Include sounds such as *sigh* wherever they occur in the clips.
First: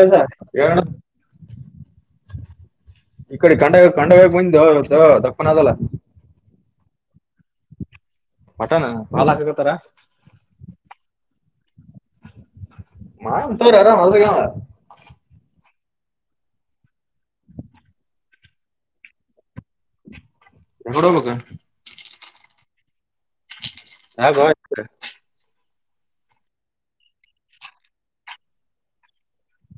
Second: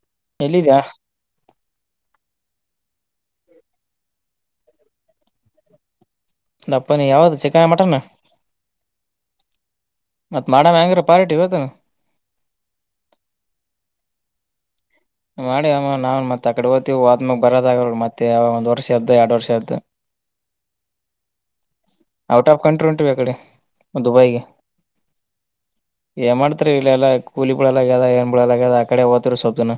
ಅದ ಹೇಳ ಎಲ್ಲಿದ್ಯಾ ಈ ಕಡೆ ಕಂಡ ಕಂಡವಾಗ ಮುಂದೆ ದಪ್ಪನ ಅದಲ್ಲ ದಪ್ಪನ ಯಾವ್ದ ಚಿಕನ್ ಮಟನ್ ಪಟಣ ಹಾ ಹಾಕಕತ್ತಾರ ಮತ್ ಮಾಡಮ್ ಹೆಂಗ್ರ ಪಾರ್ಟಿ ಇವತ್ತು ಮಾಂತರ ಯಾರ ನ ಮಾಡಿ ಅಮ್ಮ ನಾವು ಮತ್ತತ್ ಆಕಡೆ ಹಓ್ತೀವಿ ವ್ಮಾಗ ಬರೋದಾಗ ಮತ್ತೆ ಯಾವ ಒಂದ್ ವರ್ಷದ್ದ ಎರಡು ವರ್ಷದ್ದು ಎಡಬಕ ಔಟ್ ಆಫ್ ಕಂಟ್ರಿ ಉಂಟವಿ ಯಕಡೆ ಹೌ ಏನ್ ಮಾಡ್ತರಿ ಇಲ್ಲ ಎಲ್ಲಾ ಕೂಲಿ ಬಿಳಲಗ್ಯದ ಏನ್ ಬಿಳಲಾಗ್ಯದ ಆ ಕಡೆ ಹೋತ್ರು ಸಬ್ದನ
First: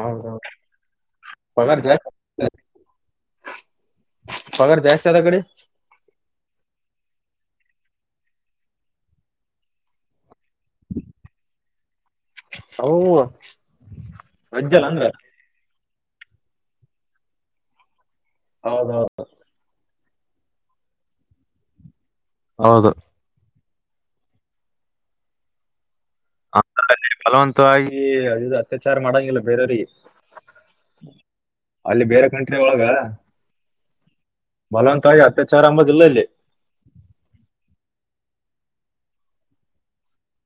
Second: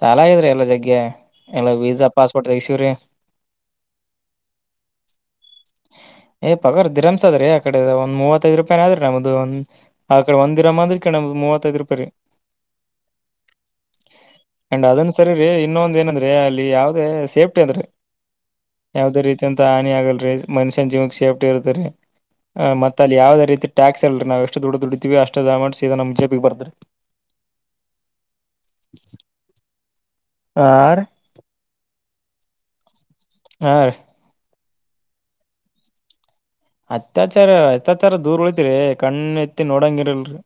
ಸಾಲ ಇದ್ರಿ ಎಲ್ಲಾ ಜಗ್ಗೆ ಎಲ್ಲ ಪಗಾರ ವೀಸಾ ಜಾಸ್ತಿ ಪಾಸ್ಪೋರ್ಟ್ ತೆಗಸಿವ್ರಿ ಪಗಾರ ಜಸ್ತ ಅದ ಕಡೆ ಏ್ ಪಗಾರ್ ದರಮ್ಸ್ ಅದ್ರೀ ಆಕಡೆ ಒಂದ್ ಮೂವತ್ತೈದು ರೂಪಾಯ ಆದ್ರಿ ನಮ್ದು ಒಂದ ಆ ಕಡೆ ಒಂದ್ಿರಮ್ ಅ್ರ ಕ ನ ಮೂವತ್ತೈದು ರೂಪಾಯಿ ರೀ ಅವು ಅಂಡ್ ಅಜ್ಜಲ್ಲ ಅಂದ್ರ ಅದನ್ನು ಸರಿ ರೀ ಇನ್ನೊಂದು ಏನಂದ್ರೆ ಅಲ್ಲಿ ಯಾವದೇ ಸೇಫ್ಟಿ ಅಂದ್ರೆ ಹೌದೌದು ಯಾವದೇ ರೀತಿ ಅಂತ ಹಾನಿ ಆಗಲ್ರಿ ಮನುಷ್ಯನ್ ಜೀಮಕ್ ಸೇಫ್ಟಿ ಇರ್ತಾರೆ ಹೌದು ಮತ್ತ ಅಲ್ಲಿ ಯಾವದ ರೀತಿ ಟ್ಯಾಸ್ಲ್ರಿ ನಾಷ್ಟ ದಡ್ಡ ದುಡಿತೀ ಅಷ್ಟ ಅಮಂಟ್ ಬಫಲವಂತವಾಗಿ ಅದು ಅತ್ಯಾಚಾರ ಮಾಡಂಗಿಲ್ಲ ಬೇರೆಯವರಿಗೆ ಆ ನಂಟ್ರೆ ಒಳಗ ಹಾ ರೀ ಮಲವಂತ ಹಾಗೆ ಅತ್ಯಾಚಾರ ಅಂಬದಿಲ್ಲ ಇಲ್ಲಿ ರ ಕಣ್ಣ ಎತ್ತಿ ನೋಡಂಗಿರಲ್ರಿ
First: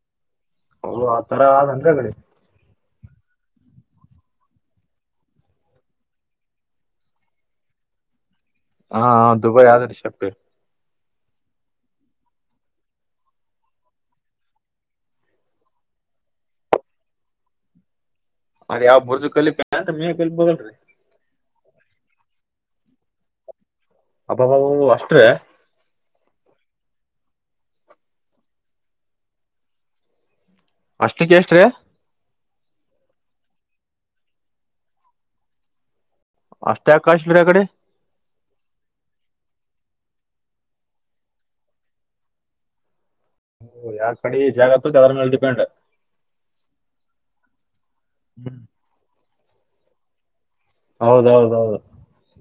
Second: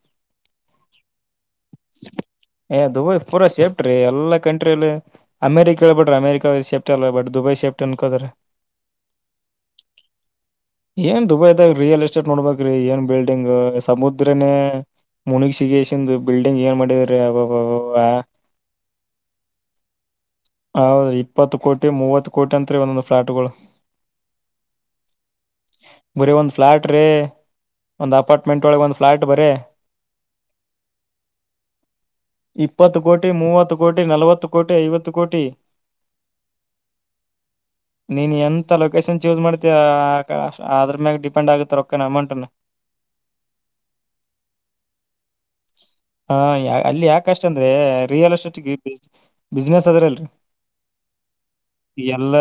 ಅವು ಆ ತರ ಆದಂದ್ರ ಕಡೆ ಎ ದುಬೈ ಪೂರಸ ಬ್ರಿ ಎಲ್ಲ ಕಂಟ್ರಿ ಅಲ್ಲಿ ಅಮೇರಿಕ ಹೇಳ್ಬಡ್ರಿ ಅಮೇರಿಕ ಸೇಫ್ಟಿ ಅಲ್ಲ ಬಟ್ ದುಬೈ ಸೇಫ್ಟಿ ಅನ್ಕೋದ್ರಿ ಹಾ ದುಬೈ ಆದ್ರಿ ಶೆಫ್ತಿ ಏನ್ ದುಬೈದ ರಿಯಲ್ ಎಸ್ಟೇಟ್ ನೋಡ್ಬ್ರಿ ಏನ್ ಬಿಲ್ಡಿಂಗ್ ಸಮುದ್ರನೇ ಮುನಗ್ ಸಿಗಸಂದು ಬಿಲ್ಡಿಂಗ್ ಏನ್ ಮಾಡಿದ್ರ ಅದ್ ಯಾವ ಬುರ್ಜು ಕಲಿ ಪ್ಯಾಂಟ್ ಮೇ ಕಲಿಬೋದಲ್ರಿ ಹ್ರ ಇಪ್ಪತ್ತು ಕೋಟಿ ಮೂವತ್ತು ಕೋಟಿ ಅಂತ ಅತ್ತ ಬಂದು ್ಲಾಟಗಳು ಅಬ್ಬಾವವು ಅಷ್ಟ ಬರ ಒಂದ್ ಫ್ಲಾಟ್ ರೀ ಒಂದ್ ಅಪಾರ್ಟ್ಮೆಂಟ್ ಒಳಗೆ ಒಂದ್ ಫ್ಲಾಟ್ ಬರ ಅಷ್ಟಕ್ಕೆ ಎಷ್ಟ್ರಿ ಇಪ್ಪತ್ತು ಕೋಟಿ ಮೂವತ್ತು ಕೋಟಿ ನಲವತ್ತು ಕೋಟಿ ಐವತ್ತು ಕೋಟಿ ಅಷ್ಟೇ ಕಾಸ್ಟ್ಲಿ ಆ ಕಡೆ ನೀನ್ ಎಂತ ಲೊಕೇಶನ್ ಚೂಸ್ ಮಾಡ್ತೀಯ ಆದ್ರ ಮೇಲೆ ಡಿಪೆಂಡ್ ಆಗುತ್ತಾರೆ ಒನೆ ಅಮೌಂಟ್ ಯಾರ್ ಕಡೆ ಜಾಗತ್ತ್ ಅವ್ರ ಮೇಲ್ ಡಿಪೆಂಡ್ ಹಾ ಯ ಅಲ್ಲಿ ಯಾಕ ಅಷ್ಟ ಅಂದ್ರೆ ರಿಯಲ್ ಎಸ್ಟೇಟ್ಗೆ ಬಿಸ್ಿನೆಸ್ ಅದ್ರಲ್ರಿ ಹೌದೌದೌದು ಈ ಎಲ್ಲಾ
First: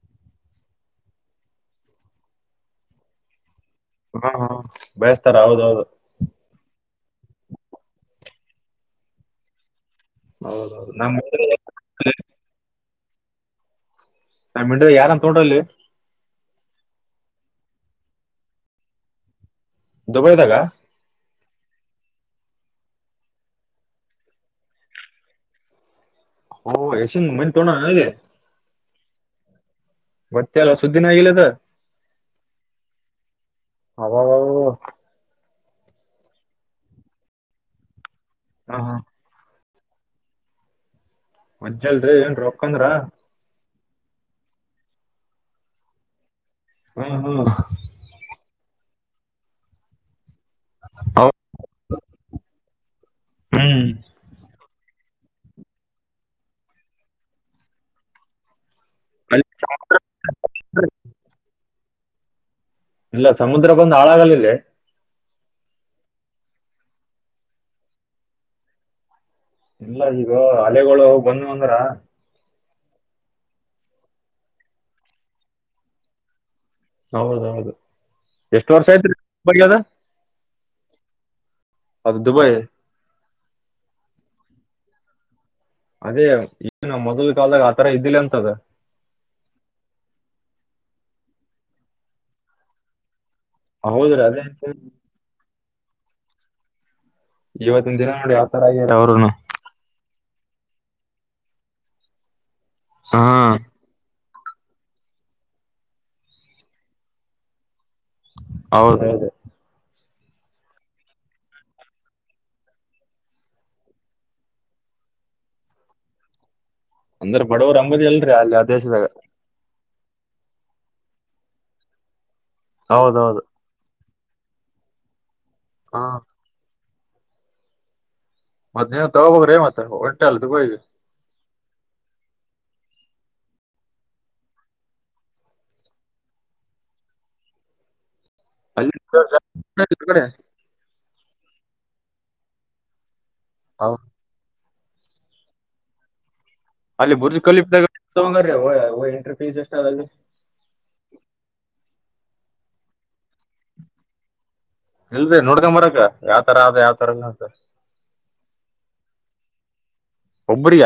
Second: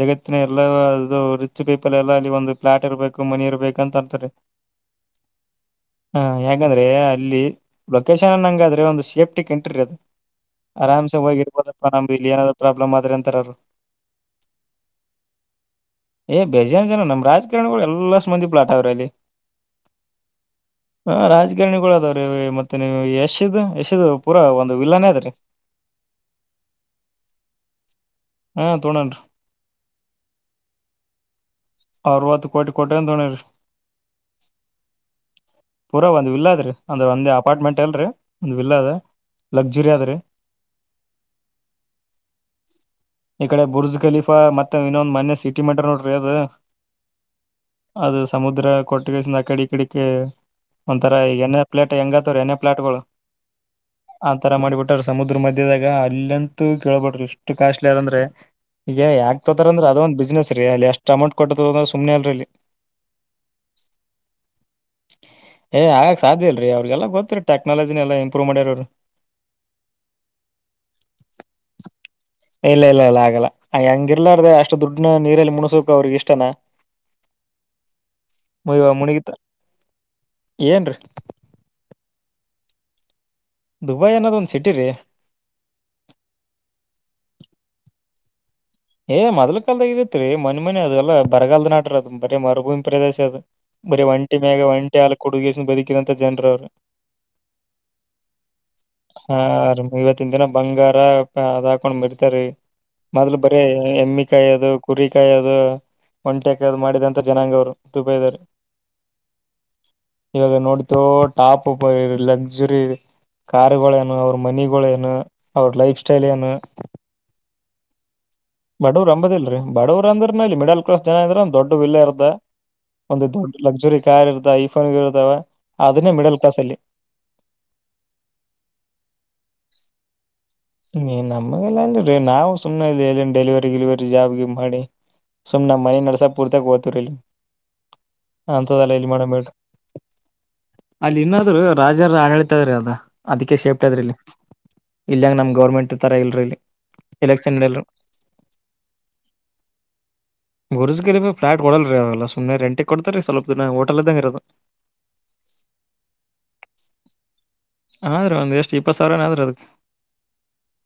ಜಗತ್ತಿನ ಎಲ್ಲ ಅದು ರಿಚ್ ಪೀಪಲ್ ಎಲ್ಲ ಅಲ್ಲಿ ಒಂದು ಪ್ಲಾಟ್ ಇರಬೇಕು ಮನಿ ಇರ್ಬೇಕು ಹಾ ಹಾ ಬೆಳೆಸ್ತಾರ ಹೌದೌದು ಯಾಂದ್ರೆ ಅಲ್ಲಿ ಲೊಕಾ ಂಗ ಅ್ರ ಒಂದು ಸೇಫ್ಟಿ ಕ ಎಂಟ್ರಿ ಅದು ಹೌದೌದು ನಮ್ ಆರಾಮ್ಸೆ ಇಂಡಿಯಾ- ಹೋಗಿರ್ಬೋದವಾ ನಮ್ದು ಇಲ್ಲಿ ಏನಾದ್ರು ಪ್ರಾಬ್ಲಮ್ ಆದ್ರೆ ಅಂತಾರರು ಸ ಮಿಂಡ ಯಾರಂತ ಡ್ರಲ್ಲಿ ಬೇಜಾರ ಜನ ನಮ್ ರಾಜಕಾರಣಿಗಳು ಎಲ್ಲ ಸು ಮಂದಿ ಪ್ಲಾಟ್ ಅವ್ರೆ ಅಲ್ಲಿ ದುಬೈದಾಗ ಹ ರಾಜಕಾರಣಿಗಳ ಅದಾವ್ರೀ ಮತ್ತೆ ನೀವು ಯಶಿದ್ ಎಶಿದ ಪೂರಾ ಒಂದು್ ವಿಲ್ಲಾನೇ ಅದೀ ಹ ಸಿ ಮುಮೆಟ್ ತೋ ನ ನಗೆ ತಡರ್ ಬತ್ತೆಲ್ಲ ಸುದ್ದಿಿನಾಗಿಲ್ಲದ ಅರವತ್ತು ಕೋಟಿ ಕೊಟ ಅಂತ ತೋಣಿ ರರಿ ಅವಾಗವು ಪೂರಾ ಒಂದ್ ವಿಲ್ಲ ಅದ್ರೀ ಅಂದ್ರೆ ಒಂದ್ ಅಪಾರ್ಟ್ಮೆಂಟ್ ಎಲ್ರಿ ಒಂದ್ ವಿಲ್ಲ ಹಾ ಅದ ಹಾ ಲಗ್ಜುರಿ ಅಧಾರಿ ಮಜ್ಜಲ್ರರಿ ಏನ್ೀ ಒಕ್ಕಂದ್ರ ಈ ಕಡೆ ಬುರ್ಜ್ ಖಲೀಫಾ ಮತ್ತೆ ಇನ್ನೊಂದ್ ಮನೆ ಸಿಟಿ ಮಂಟ ನೋಡ್ರಿ ಅದು ಹ್ಮ್ ಹ್ಮ್ ಅದು ಸಮುದ್ರ ಕೊಟ್ಟ ಬಸ ಅ ಕಡೆ ಇ ಕಡೆಕ ಒಂಥರ ಅವ್- ಈಗ ಎಣೆ ಪ್ಲೇಟ್ ಹೆಂಗತ್ವ್ರ ಎಣ್ಣೇ ಪ್ಲಾಟ್ಗಳು ಹ್ಮ್ ಆಂತರ ಮಾಡಿಬಿಟ್ಟ ಸಮುದ್ರ ಮಧ್ಯದಾಗ ಅಲ್ಲಂತೂ ಕೇಳ್ಬಡ್ರರು ಇಷ್ಟು ಕಾಸ್ಟ್ಲಿ ಅದಂದ್ರೆ ಈಗ ಯಾಕ ಅಲ್ಲಿ ತೋತಾರ ಅಂದ್ರೆ ಅದೊಂದ್ ಬಿಸ್ನೆಸ್ ರೀ ಅಲ್ಲಿ ಅಷ್ಟ್ ೊ ಸುಮನಾರಲ್ಲಿ ಇಲ್ಲ ಸಮುದ್ರಕ್ಕೊಂದು ಹಾಳಾಗಲಿಲ್ಲ ಏ ಆಗಕ್ ಸಾಧ್ಯ ಇಲ್ರರಿ ಅವ್ರಿಗೆಲ್ಲ ಗೊತ್ತರಿ ಟೆಕ್ನಾಲಜಿನ ಎಲ್ಲಾ ಇಂಪ್ರೂವ್ ಮಾಡ್ಯರ ಅವರು ಎಲ್ಲ ಈಗ ಹಲೆಗಳು ಬಂದ ಅಂದ್ರ ಇಲ್ಲ ಇಲ್ಲ ಇಲ್ಲ ಆಗಲ್ಲ ಹಂಗಿರ್ಲಾರ್ದ ಅಷ್ಟು ದುಡ್ನ ನೀರಲ್ಲಿ ಮುಣಸಕ ಅವ್ರಿಗೆ ಇಷ್ಟನ ಹೌದೌದು ಎಷ್ಟು ವರ್ಷ ಆಯತ್ರಿ ಬದ ಏನ್ರಿ ಅದು ದುಬೈ ದುಬೈ ಅನ್ನೋದೊಂದು ಸಿಟಿ ರೀ ಅದೇ ನು ಮೊದ್ ಕಾಲದಾಗ ಆತರ ಇದ್ದಿಲ್ಲ ಅಂತದ ಏ ಮೊದಲು ಕಾಲಲ್ದ ಇಐತ್ರಿ ಮನ್ ಮನೆ ಅದಲ್ಲ ಬರಗಾಲದ ನಟರ್ ಅದ್ ಬರ ಮರುಭೂಮಿ ಪ್ರದೇಶ ಅದು ಬರೀ ಹೌದ್ರಿ ಒಂಟಿ ಅದೇ ಮೇಗ ಅಂತ ಒಂಟಿ ಹಾಲ ಕೊಡುಗಸ ಬದುಕಿದಂತ ಜನ್ರ ಅವ್ರರು ಇವತ್ತಿನ ದಿನ ನೋಡಿ ಯಾವ ತರ ಆಗ್ಯಾರ ಅವ್ರುನು ಹಾ ಇವತ್ತಿನ ದಿನ ಬಂಗಾರ ಅದ ಹಾಕೊಂಡ್ ಬಿರ್ತಾರೀ ಹಾ ಬರೇ ಎಮ್ಮಿಕಾಯಿ ಅದು ಕುರಿಕಾಯಿ ಅದು ಒಂಟೆಕಾಯಿ್ ಮಾಡಿದಂತ ಜನಾಂಗ ಅವ್ರು ದುಬೈದವ್ರು ಹೌದದೇ ಇವಾಗ ನೋಡ್ತು ಟಾಪ್ಪರ್ ಲಕ್ಸರಿ ಕಾರಾರ್ುಗಳೇನು ಅವ್ರ ಮನಿಗಳ ನು ಅವ್ರ ಲೈಫ್ ಸ್ಟೈಲ್ ಏನು ಅಂದ್ರ ಬಡವರು ಅಂಬದಿ ಅಲ್ರರಿ ಅಲ್ಲಿ ಆ ದೇಶದಾಗ ಬಡವರ್ ಅಂದ್ರ ಇಲ್ಲಿ ಮಿಡಲ್ ಕ್ಲಾಸ್ ಜನ ಅಂದ್ರೆಂದಂದು ದೊಡ್ಡ ವಿಿಲ್ಲ ಇರ್ದ ಒಂದು ಹೌದೌದು ದೊಡ್ಡ ಲಕ್ಸುರಿ ಕಾರ್ ಇರ್ದ ಐಫೋನ್ ಇರ್ದಾವ ಹಾ ಅದನ್ನೇ ಮಿಡಲ್ ಕ್ಲಾಸ್ ಅಲ್ಲಿ ಮತ್ತ ನೀವ್ ತಗೋಬೋರೇ ಮತ್ತ ಒ ನೀ ನಮಗೆಲ್ಲಾ ಅಂದೀ ನಾವು ಸುಮ್ಮ್ನೆ ಇ ಎಲ್ಲಿ ಡೆಲಿವರಿ ಗಿಲಿವರಿ ಜಾಬ್ಗೆ ಮಾಡಿ ಸುಮ ನ ಮನೆ ನರಸಾಪುರ್ ತಕ್ ವತುರಲಿ ಹಂತದಲ್ಲ ಅಲ್ಲಿ ಇಲ್ಲಿ ಮಾಡಬೇಡ ಕಡೆ ಅಲ್ಲಿ ರಾಜಾರ ಆಳತದ್ರೀ ಅದ ಅದಕ್ಕೆ ಸೇಪ್ಟದ್ರ ಇಲ್ಲಿ ಇಲ್ಯಂಗ ನಮ ಗೌರ್ಮೆಂಟ್ ಥರ ಇಲ್ರಿಲ್ಲಿ ಅಲ್ಲಿ ಬುರ್ಜು ಕ ಎಂಟ್ರಷ್ಟ ಅ ಗುರ್್ಗಿ ಬಿ ್ಲಾಟ್ ಕೊಡಲ್ರಿ ಅವೆಲ್ಲ ಸುಮ್ಮನೆ ರಂಟ್ ಕೊಡ್ತ ರೀ ಸ್ವಲ್ಪ ದಿನ ಹೋಟೆಲ್ ಇದ್ದಂಗ ಇರದು ಇಲ್ದ ನೋಡ್ಕ ಮರಕ್ಕ ಯಾವ್ ತರ ಆದ ಯಾವ್ತರ ಅಂತ ಆದ್ರೀ ಒಂದ್ ಎಷ್ಟು ಇಪ್ಪತ್ ಸಾವಿರನ ಆದ್ರಿ ಅದಕ್ ಒಬ್ರಿಗ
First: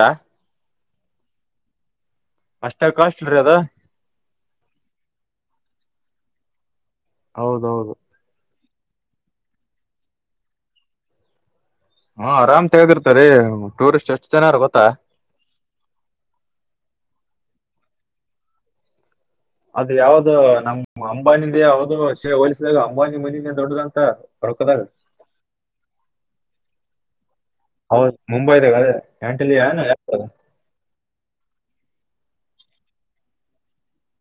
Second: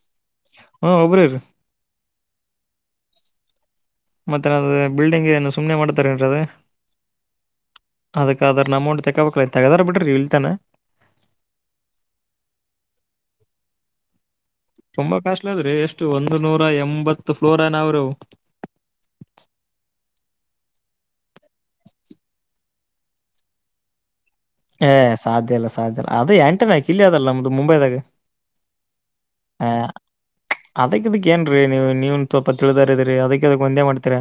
ಹಾ ಒಬ್ರ ರ ಅಷ್ಟ ಕಾಸ್ಟ್ ಬಿ್ರಿ ಅದ ಮತ್ತೆ ನದು ಬಿಲ್ಡಿಂಗ್ ಏನು ಸುಮ್ಮನೆ ಮಾಡ್ತಾರ ಏನ್ರ ಅದು ಹೌದೌದು ಅಮೌಂಟ್ ತೆಗೋಬಬೇಕಕ್ ತಗದಾರ ಬಿಟ್ರಿ ಇಳ್ತಾನ ಹಾ ಆರಾಮ್ ತೆಗಿರ್ತಾರೆ ಟೂರಿಸ್ಟ್ ಎಷ್ಟ ತುಂಬಾ ಕಾಸ್ಟ್ಲಿ ಅದ್ರೀ ಎಷ್ಟು ಒಂದ ನೂರ ಎಂಬತ್ ಫ್ಲೋರ್ ನರ ಅದ ಯಾವ್ದ ನಮ ಅಂಬಾನಿಿಂದ ಯಾವ್ದ ಶೇ ಹೋಲಿಸಿದಾಗ ಅಂಬಾನಿ ಮನಿನ ದೊಡ್ಡದಂತ ರೊಕ್ಕದಾಗ ಏ ಸಾಧ್ಯ ಇಲ್ಲ ಸಾಧ್ಯ ಅಲ್ಲ ಅದೇ ಎಂಟನ ಕ ಇಲ್ಲಿ ಅದಲ್ಲ ನಮ್ದು ಮುಂಬೈದಾಗ ಹೌದ್ ಮುಂಬೈದಾಗ ಅದೇ ಆ *inaudible* ಅದಕ್ ಅದಕ್ ಏನ್ರೀ ನೀವು ನೀವನ್ ಸ್ವಲ್ಪ ತಿಳಿದಾರಿದ್ರರಿ ಅದಕ್ಕೆ ಅದಕ್ ಒಂದೇ ಮಾಡ್ತೀರ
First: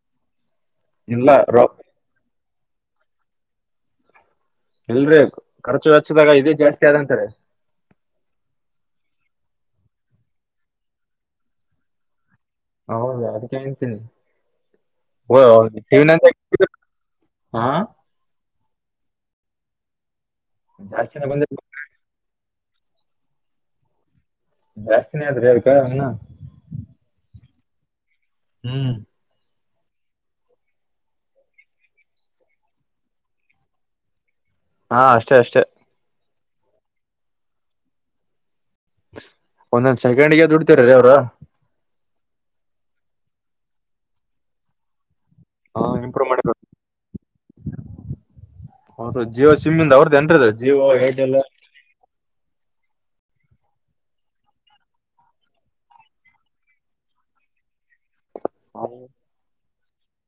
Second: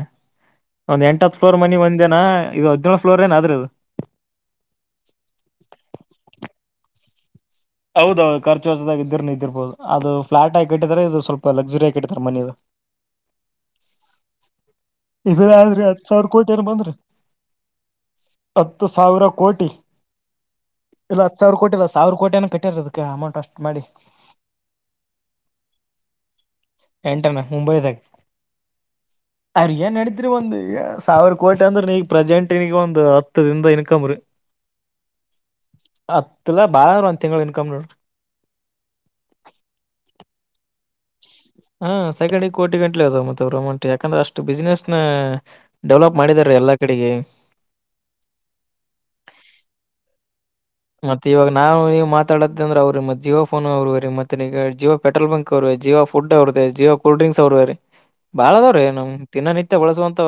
ಒಂದ್ ಎಂಟ ಇಲ್ಲ ಹತ್ ಫ್ಲೋರ್ ರೊ ಮನಿ ಒಂದೇನಾ ಇದು ಹದ್ಿನೇಳು ಫ್ಲೋರ್ ಏನ ಆದ್ರೂ ಅದು ಇಲ್ರೀ ಖರ್ಚು ಚದಾಗ ಇದೇ ಜಾಸ್ತಿ ಆದಂತಾರೆ ಹೌದೌದು ಖರ್ಚುರ್ಚಾಗ ಇದರು ಇದ್ದರ್ಬೋದು ಅದು ಫ್ಲಾಟ್ ಆಾಿಟ್ಟಿದಿದ್ದಾರೆ ಇದು ಸ್ವಲ್ಪ ಲಸುರಿಯಾಿಟ್ಟಾರೆ ಮನದು ಹೌದಾ ಅದಕ್ಕೆೇಳ್ತೀನಿ ಇದ್ರ ಆದ್ರಿ ಹತ್ ಸಾವಿರ ಕೋಟಿ ಏನ ಬಂದ್ರಿ ಹಾ ಹತ್ತು ಸಾವಿರ ಕೋಟಿ ಇಲ್ಲ ಜಾಸ್ತಿನೇ ಹತ್ತು ಬಂದ ಸಾವಿರ ಕೋಟಿ ಇಲ್ಲ ಸಾವಿರ ಕೋಟಿ ಕಟ್ಟ ಇರೋದಕ್ಕೆ ಅಮೌಂಟ್ ಅಷ್ಟು ಮಾಡಿ ದಶಿನಿ ಆದ್ರಕ್ಣ ಎಂಟರ್ನ ಮುಂಬೈ ತಾಗ ಹ್ಮ್ ಅರಿ ಏನ್ ನಡತ್ರಿೀ ಒಂದ್ ಸಾವಿರ ಕೋಟಿ ಅಂದ್ರ ನೀಗ ಪ್ರೆಸೆಂಟ್ಗ ಒಂದು್ ಹತ್ತು ದ ಇನ್ಕಮ ರೀ ಹಾ ಅಷ್ಟೇ ಅಷ್ಟೆ ಇಲ್ಲ ಬಾರಾರಂತ ತಿಂಗಳು ಇನ್ಕಮ್ ಒಂದೊಂದ್ ಸೆಕೆಂಡ್ಿಗೆ ದುಡ್ತಿರ ರೀ ಅವ್ರ ಹಾ ಸೆಕಂಡಿಗೆ ಕೋಿ ಗಂಟ್ಲೆ ಅದಾವ ಮತ್ತೆ ಅವರು ಅಮಂಟ್ ಯಾಕಂದ್ರೆ ಅಷ್ಟು ಬಿಸಿನೆಸ್ ನ ಹಾ ಡೆವಲಪ್ ಇಂಪ್ರೂವ್ ಮಾಡಿದ್ರು ಮಾಡಿದಾರೀ ಎಲ್ಲಾ ಕಡೆಗೆ ಹೌದು ಜಿಯೋ ಸಿಮ್ ಇಂದ ಅವ್ರದ್ದು ಏನ್ರಿ ಅದು ಜಿಯೋ ಮತ್ತೆ ಏರ್ಟೆಲ್ ಇವಾಗ ನಾವು ನೀವು ಮ ಅ್ರೆ್ರ ಮ ಜಿಯೋಫೋ ಅವರು ರೀತ್ತ ಜಿಯ ಪೆ್ರೋಲ್ ಬಂಕ್ ಅವರು ಜಿಯೋ ಫುಡ್ ಅವ್ರದ ಜಿಯೋ ಕೋ ಡ್ರಿಂಕ್ ಸ ಅವರ್ವಾರ ಬಾಳ ಅದಾವ್ರೀ ನಮ್ ದಿನೋ ನಿತ್ಯ ಬಳಸುವಂತ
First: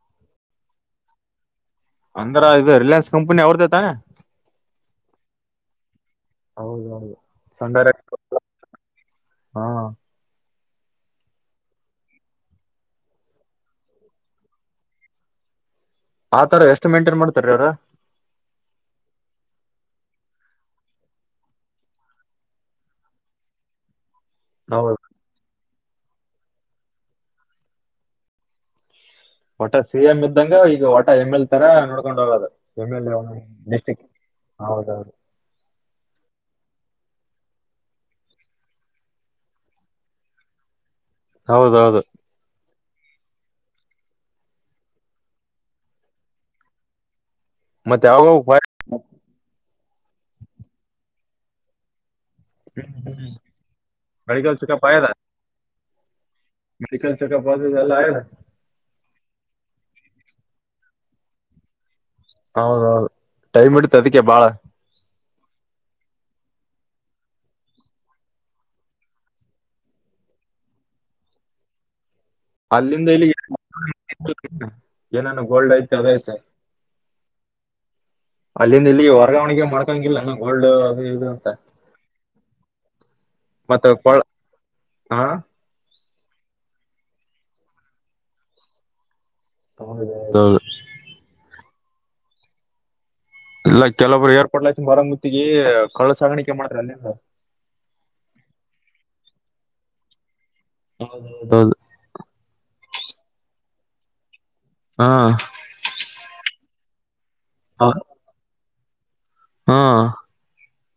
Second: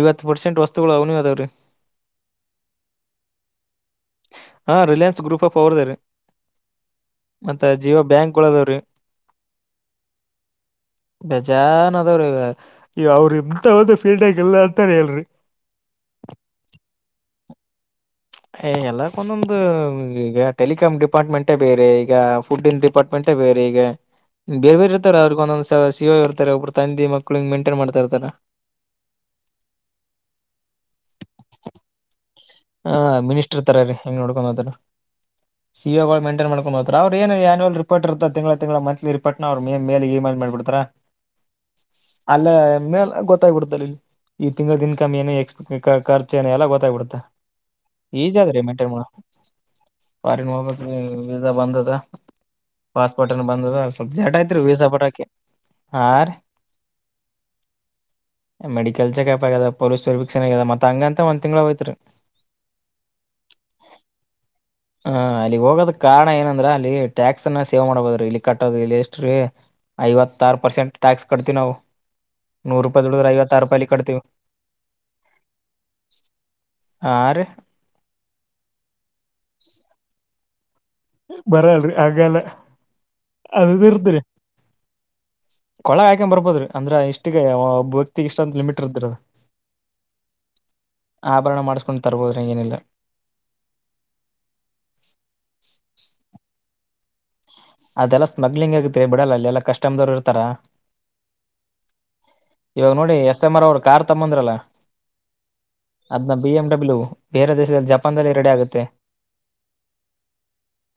ಐವತ್ತು ಪರ್ಸೆಂಟ್ ವಸ್ತುಗಳು ಅವ್ನ ಅದಾವ್ರೀ ಅಂದ್ರ ಇದು ರಿಲಯನ್ಸ್ ಕಂಪನಿ ಅವ್ರದತ ಹಾ ರಿಲಯನ್ಸ್ ಗ್ರೂಪ್ ಆಫ್ ಅವ್ರದ ರೀ ಹೌದ ಹೌದು ಸಂಡರೆ ಬ್ಯಾಂಕ್ ಗಳು ಅದಾವ್ರಿ ಹಾ ಬೇಜನ್ ಅದಾವ್ರೀ ಈ ಅವ್ರ ಇಂಂತವ್ದ ಫೀಡ್ಬ್ಯಾಕ್ ಇಲ್ಲ ಅಂತಾನ ಹೇಳಲ್ರಿ ಆತರ ಎಷ್ಟು ಮೇಂಟೇನ್ ಮಾಡ್ತಾರೀ ಅವವ್ರ ಎಲ್ಲಕ್ಕ ಒಂದೊಂದು್ ಈಗ ಟೆಲಿಕಾಮ್ ಡಿಪಾರ್ಟ್ಮೆಂಟೇ ಬೇರೆ ಈಗ ಫುಡ್ ಇನ್ ಡಿಪಾರ್ಟ್ಮೆಂಟ್ ಬೇರೆ ಈಗ ಬೇರ್ ಹೌದು ಬೇರೆ ಇರ್ತಾರ ಅವ್ರಗ ಒಂದೊಂದ ಸಿ ಇರ್ತಾರೆ ಒಬ್ಬರು ತಂದಿ ಮಕ್ಳಿಗೆ ಮೇಂಟೈನ್ ಮಾಡ್ತಾ ಇರ್ತಾರ ಒಟ ಸಿ ಎಂ ಇದ್ದಂಗ ಈಗ ಒಟ ಎಮ್ ಎಲ್ ತರ ನೋಡ್ಕೊಂಡ ಹೋಗೋದ ಹ ಮಿನಿಸ್ಟರ್ ತರ ರೀ ಹೆಂಗ್ ನೋಡ್ಕೊಂಡ ಹ ಹೌದೌದು ಸಿಒಗಳು ಮಂಟೈನ್ ಮಾಡ್ಕೊಂಡ ಹ ಸ ಅವ್ರ ಏನು್ಯನ್ಯಲ್ ರಿಪರ್ ಇರ್ತ ತಿಗಳ ತಿಂ ಮಂಲಿ ರಿೋಟ್ನ ಅವ್ ಮೇಲೆ ಇಮೇಲ್ ಮಾಡಿಬಡ್ತಾ ಹೌದೌದು ಅಲ್ಲ ಮೇಲೆ ಗೊತ್ತಾಗ್ಬಿಡುತ್ತ ಅ ಇಲ್ಲಿ ಈ ತಿಂಗಳ್ ಇನ್ಕಮ್ ಏ ಎಕ್ಸ್ಪೆ ಖರ್ಚ ಏ ಎಲ್ಲ ಗೊತ್ತಾಗ್ಬಿಡುತ್ತಾ ಮತ್ತೆ ಯಾವಾಗ ಈಜಾದ್ರಿ ಮೆಟ ಫನ್ ಹ ವಜಾ ಬಂದ್ ಅದ ಪಾಸ್ಪೋರ್ಟ್ ಏನ್ನು ಬಂದದ ಸ್ವಲ್ಪ ಜಟ ಮೆಡಿಕಲ್ ಆಯತ್ರಿ ಚೆಕಪ್ ವೀಸಾ ಆಯದ ಪಟೋಕ ಹಾ ರೀ ಮೆಡಿಕಲ್ ಚೆಕಪ್ ಅದು ಇದೆಲ್ಲ ಆಯದ ಮೆಡಿಕಲ್ ಚ ಕಪ ಪ ಸರ್ಿಕ್ಷೆದ ಮತ್ತತ್ ಹಂಗ ಅಂತ ಒಂದ್ ತಿಂಗಳ ಹೋಯತ್ರಿ ಹೌದೌದು ಟೈಮ್ ಇಡ್ತ ಅದಕ್ಕೆ ಬಾಳ ಹ ಅಲ್ಲಿ ಹೋಗೋದ ಕಾರಣ ಏನಂದ್ರ ಅಲ್ಲಿ ಟ್ಯಾಕ್ಸ್ ಅನ್ನ ಸೇವೆ ಮಾಡ್ಬೋದ್ರೀ ಇಲ್ಲಿ ಕಟ್ಟದ ಇಲ್ಲಿ ಎಷ್ಟ್ರೀ ಐವತ್ತಾರು ಪರ್ಸೆಂಟ್ ಟ್ಯಾಕ್ಸ್ ಕಡ್ತಿೀವಿ ನಾವು ನೂರು ರೂಪಾಯಿ ಅಲ್ಲಿಂದ ಇಲ್ಲಿ ದುಡಿದ್ರ ಐವತ್ತಾರು ರೂಪಾಯಿ ಇಲ್ಲಿ ಕಟ್ತೀವಿ ಏನಾನ ಗೋಲ್ಡ್ ಐ್ತಿ ಅದಐ್ತೆ ಆರು ಅಲ್ಲಿಂದ ಇಲ್ಲಿ ವರ್ಗಾವಣೆಗೆ ಮಾಡ್ಕೊಂಗಿಲ್ಲ ನ ೋಲ್ಡ್ ಬರಲ್ರರಿ ಹಾಗಲ್ಲ ಅದು ಮತ್ತೆ ಕೊಳ ಇರ್ತರಿ ಹಾ ಕೊಳಗ ಬರ್ಬೋದ್ರ ಅಂದ್ರ ಇಷ್ಟಿಗೆ ಭಕ್ತಿ ಇಷ್ಟ ಅಂತ ಲಿಮಿಟ್ ಇರ್ದರಿ ಅದು ಹೌ ೊಂಡ ತರ್ಬೋ್ರ ಏನಿಲ್ಲ ಇಲ್ಲ ಕೆಲೊಬ್ರು ಏರ್ಪೋರ್ಟ್ ಲ ಹಾಚನ್ ಬರಂಗ ಮುತ್ತಿಗೆ ಕಳ ಸಾಗಾಣಿಕೆ ಮಾಡ್ರ ಅಲ್ಲಿಂದ ಅದೆಲ್ಲಾ ಸ್ಮಗ್ಲಿಂಗ್ ಆಗತ್ರಿ ಬಿಡಲ್ಲ ಅಲ್ಲ ಎಲ್ಲ ಕಷ್ಟಮದವ್ ಇರ್ತಾರ ಹೌದೌದೌದು ಇವಾಗ ನೋಡಿ ಎಸ್ ಎಂ ಆರ್ ಅವರು ಕಾರ್ ತಂಬಂದ್ರಲ್ಲ ಹಾ ಅದ್ನ್ನ ಬಿ ಎಮ ಡಬ್ಲ್ಯೂ ಬೇರೆ ದೇಶದಲ್ಲಿ ಜಪಾನ್ದಲ್ಲಿ ರೆಡಿ ಆಗುತ್ತೆ ಹಾ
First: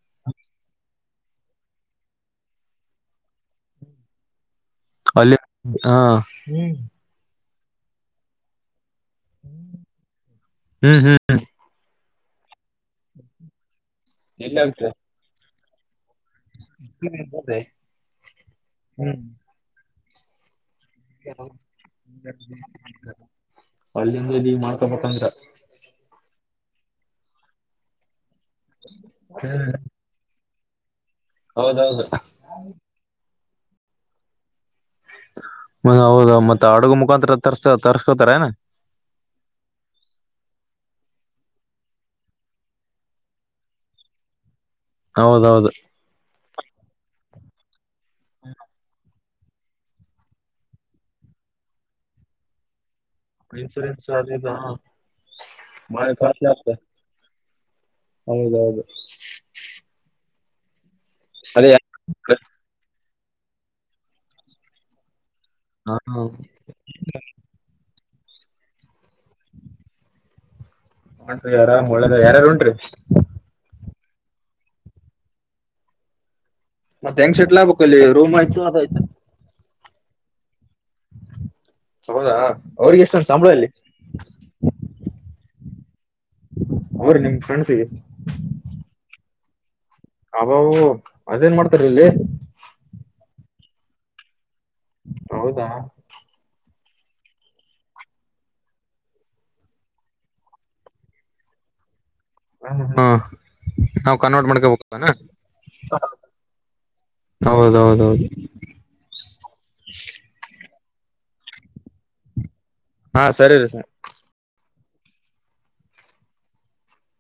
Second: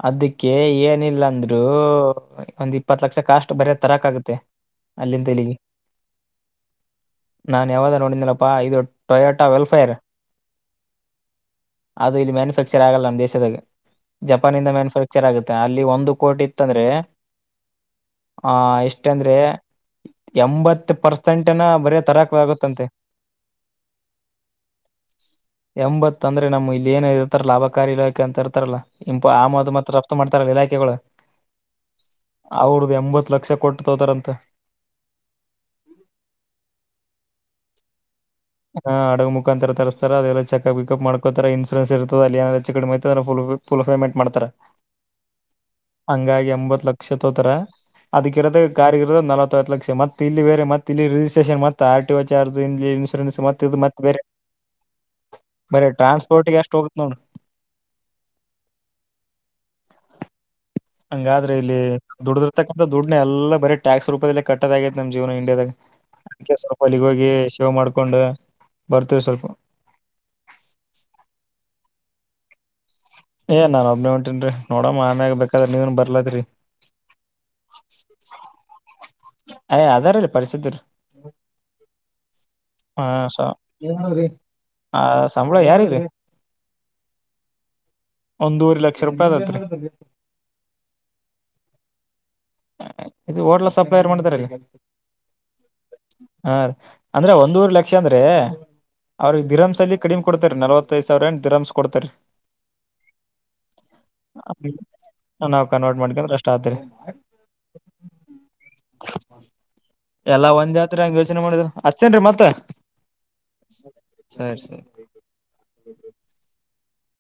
ಅದಕ್ಕೆ ಏನಿಲ್ಲ ಅಂದ್ರೆ ಇ ಒಂದ್ ಇಪ್ಪತ್ ಲಕ್ಷಕ್ಕ ಅಷ್ಟು ಬರ ತರಕ್ ಆಗುತ್ತೆ ಅಲ್ಲಿಂದ ಅಲ್ಲಿ ಹಾ ನಾನು ಯಾವಾಗ ನೋಡಿದ್ದೀನಪ್ಪ ಇದು ಟೊಯೋಟಾ ವೆಲ್ಫೇರ್ ಹ್ಮ್ ಹ್ಮ್ ಅದು ಇಲ್ಲಿ ಮ್ಯಾನುಫ್ಯಾಕ್ಚರ್ ಆಗಲ್ಲ ನಮ್ಮ್ ದೇಶದಾಗ ಎಲ್ಲಿ ಜಪಾಾನಿಂದ ಮ್ಯಾನುಫ್ಯಾಕ್ಚರ್ ಆಗುತ್ತೆ ಅಲ್ಲಿ ಒಂದು ಕೋಟಿ ಇತ್ತಂದ್ರೆ ಆಗ್ತದೆ ಆ ಎಷ್ಟ ಹ್ಮ್ ಅಂದ್ರೆ ಎಂಬತ್ತು ಪರ್ಸೆಂಟ್ನ ಬರೇ ತರಾಕ್ ಆಗುತ್ತಂತೆ ಒಳ್ಳಿಂದ್ರ ಇದ ಈ ಮಾಡ್ಕೊಬೇಕಂದ್ರ ನಮ್ ಇ ಏ ಇರ್ತಾರೆ ಲಾಭಕಾರಿ ಇಲಾಖೆ ಅಂತ ಇರ್ತಾರಲ್ಲ ಇಪ ಹ್ಮ್ ಆಮದು ಮತ್ತ್ರ ರಫ್ತ ಮಾಡ್ತಾರಲ್ಲ ಇಲಾಖೆಗಳು ಹೌದೌದು ಅವ್ರ್ದ ಎಂಬತ್ ಲಕ್ಷ ಕೊಟ್ಟು ತೋತಾರಂತ ತರ್ಸತ ಹಾ ಹಡಗ ಮುಖಾಂತರ ತರಿಸಸ್ತಾರ ಅದೆಲ್ಲ ಚೆಕಪ್ ವಿಕಪ್ ಮಾಡ್ ಇನ್ಸೂರೆನ್ಸ್ ಇರ್ತದೆ ಅಲ್ಲಿ ಏನಾದ್ರು ಹೆಚ್ಚು ಕಡಿಮ ಅಯ್ತಂದ್ರೆ ಫುಲ್ ಪೇಮೆಂಟ್ ಮಾಡತಾರೆ ಹೌದೌದು ಹಂಗಾಗಿ ಎಂಬತ್ತು ಲಕ್ಷ ತಗೋತರ ಅದಕ್ಕಿರದ ಕಾರರಿಗಿರದ ನಲತ್ ಲಕ್ಷ ಮತ್ತೆ ಇಲ್ಲಿ ಬೇರೆ ಮತ್ತ್ ಇಲ್ಲಿ ರಿಸ್ಟ್ರೇಷನ್ ಮತ್ತ್ ಆರ್ ಟಿ ಓ ಚಾರ್ಜ್ ಇಲ್ಲಿ ಮತ್ತ್ ಮತ್ತೆ ಇನ್ಸೂರೆನ್ಸ್ ಬೇರೆ ಅದು ಇದು *inaudible* ಬರೆ ಬಾಳ ಕಾಸ್ಟ್ಲಿ ಟ್ರಾನ್ಸ್ಪೋರ್ಟ್ಗೆ ಆಗ್ತದೆ ಎಷ್ಟು ಹೋಗುತ್ತೆ ನೋಡು ಹೌದೌದು ಹಂಗಾದ್ರೆ ಅದೇ ಇಲ್ಲಿ ದುಡ್ಡಿರ್ತಾಕಂತ ದುಡ್ನೆ ಎಲ್ಲ ಬರೀ ಟ್ಯಾಕ್ಸ್ ರೂಪಾಯಿದಲ್ಲ ಕಟ್ಟದ್ ಆಗೈತಿ ನಮ್ದ ಜೀವನ ಇಂಡಿಯಾಗ *inaudible* ಹಾ ಅದಿಕೆ ಸ್ವಲ್ಪ ಅಲ್ಲಿಗೇ ಹೋಗಿ ಸೇವ್ ಮಾಡ್ ಮಾಡ್ಕೊಂಡ ಬರ್ತೀವಿ ಸ್ವಲ್ಪ *unintelligible* ಅರಾಮ್ ಒಳ್ಳೇದ ಯಾರ್ಯಾರು ಉಂಟ್ರಿ ಹೇ ನಾ ಒಬ್ನನೆ ಹೊಂಟೀನ್ರಿ ನೋಡಮ್ಮ ಆಮ್ಯಾಗ ಬೇಕಾದ್ರ ನೀವನ್ ಬರ್ಲದ್ರಿ ಮತ್ತ್ ಹೆಂಗೆ ಸೆಟ್ಲ್ ಆಗ್ಬೇಕ್ ಅಲ್ಲಿ ರೂಮ್ ಆಯ್ತು ಅದಾಯ್ತು ಪರಿಸಿದ್ಧ ಹೌದಾ ಅವ್ರಿಗೆ ಎಷ್ಟೊಂದ್ ಸಂಬಳ ಅಲ್ಲಿ ಹ ಸಂಬಳ ಯಾರ ಅವ್ರ ನಿಮ್ ಫ್ರೆಂಡ್ಸಿಗೆ ಒಂದೂರಿ ಲಕ್ಷ ರೂಪಾಯಿ ಅದತ್ ಹಬಾವು ಮದ್ೇನ್ ಮಾಡ್ತಾರ ಇಲ್ಲಿ ಇದು ಹೋಟ್ಲ ಸಪ್ಲರ್ ಮಾಡ್ತಾರ ಹೌದಾ ಹಾ ರ ಅಂದ್ರೆ ಒಂದೂವರೆ ಲಕ್ಷ ಅಂದ್ರೆ ಅವ್ರಿಗೆ ದಿರಾಂಸಲ್ಲಿ ಕಡಿಮೆ ಕೊಡ್ತಾರೆ ನಲ್ವತ್ತೈದ್ ಸಾವಿರ ದಿರಾಂಸ್ ಕೊಡ್ತರೆ ಹಾ ಹಾ ನಾವ್ ಕನ್ವರ್ಟ್ ಮಾಡ್ಕಬೇಕೇನು ನಾವ್ ಕನ್ವರ್ಟ್ ಮಾಡಕೊಂಡ್ರ ಅಷ್ಟ್ ಆತ್ರಿ ಹೌದೌದ ಹೌದು ಒಂದತ್ ಯೋಚನೆ ಮಾಡ ಅಷ್ಟತೇನ್ರಿ ಮತ್ತೆ ಹಾ ಸರಿ ರೀ ಸರ್ ಸರಿ ಸರಿ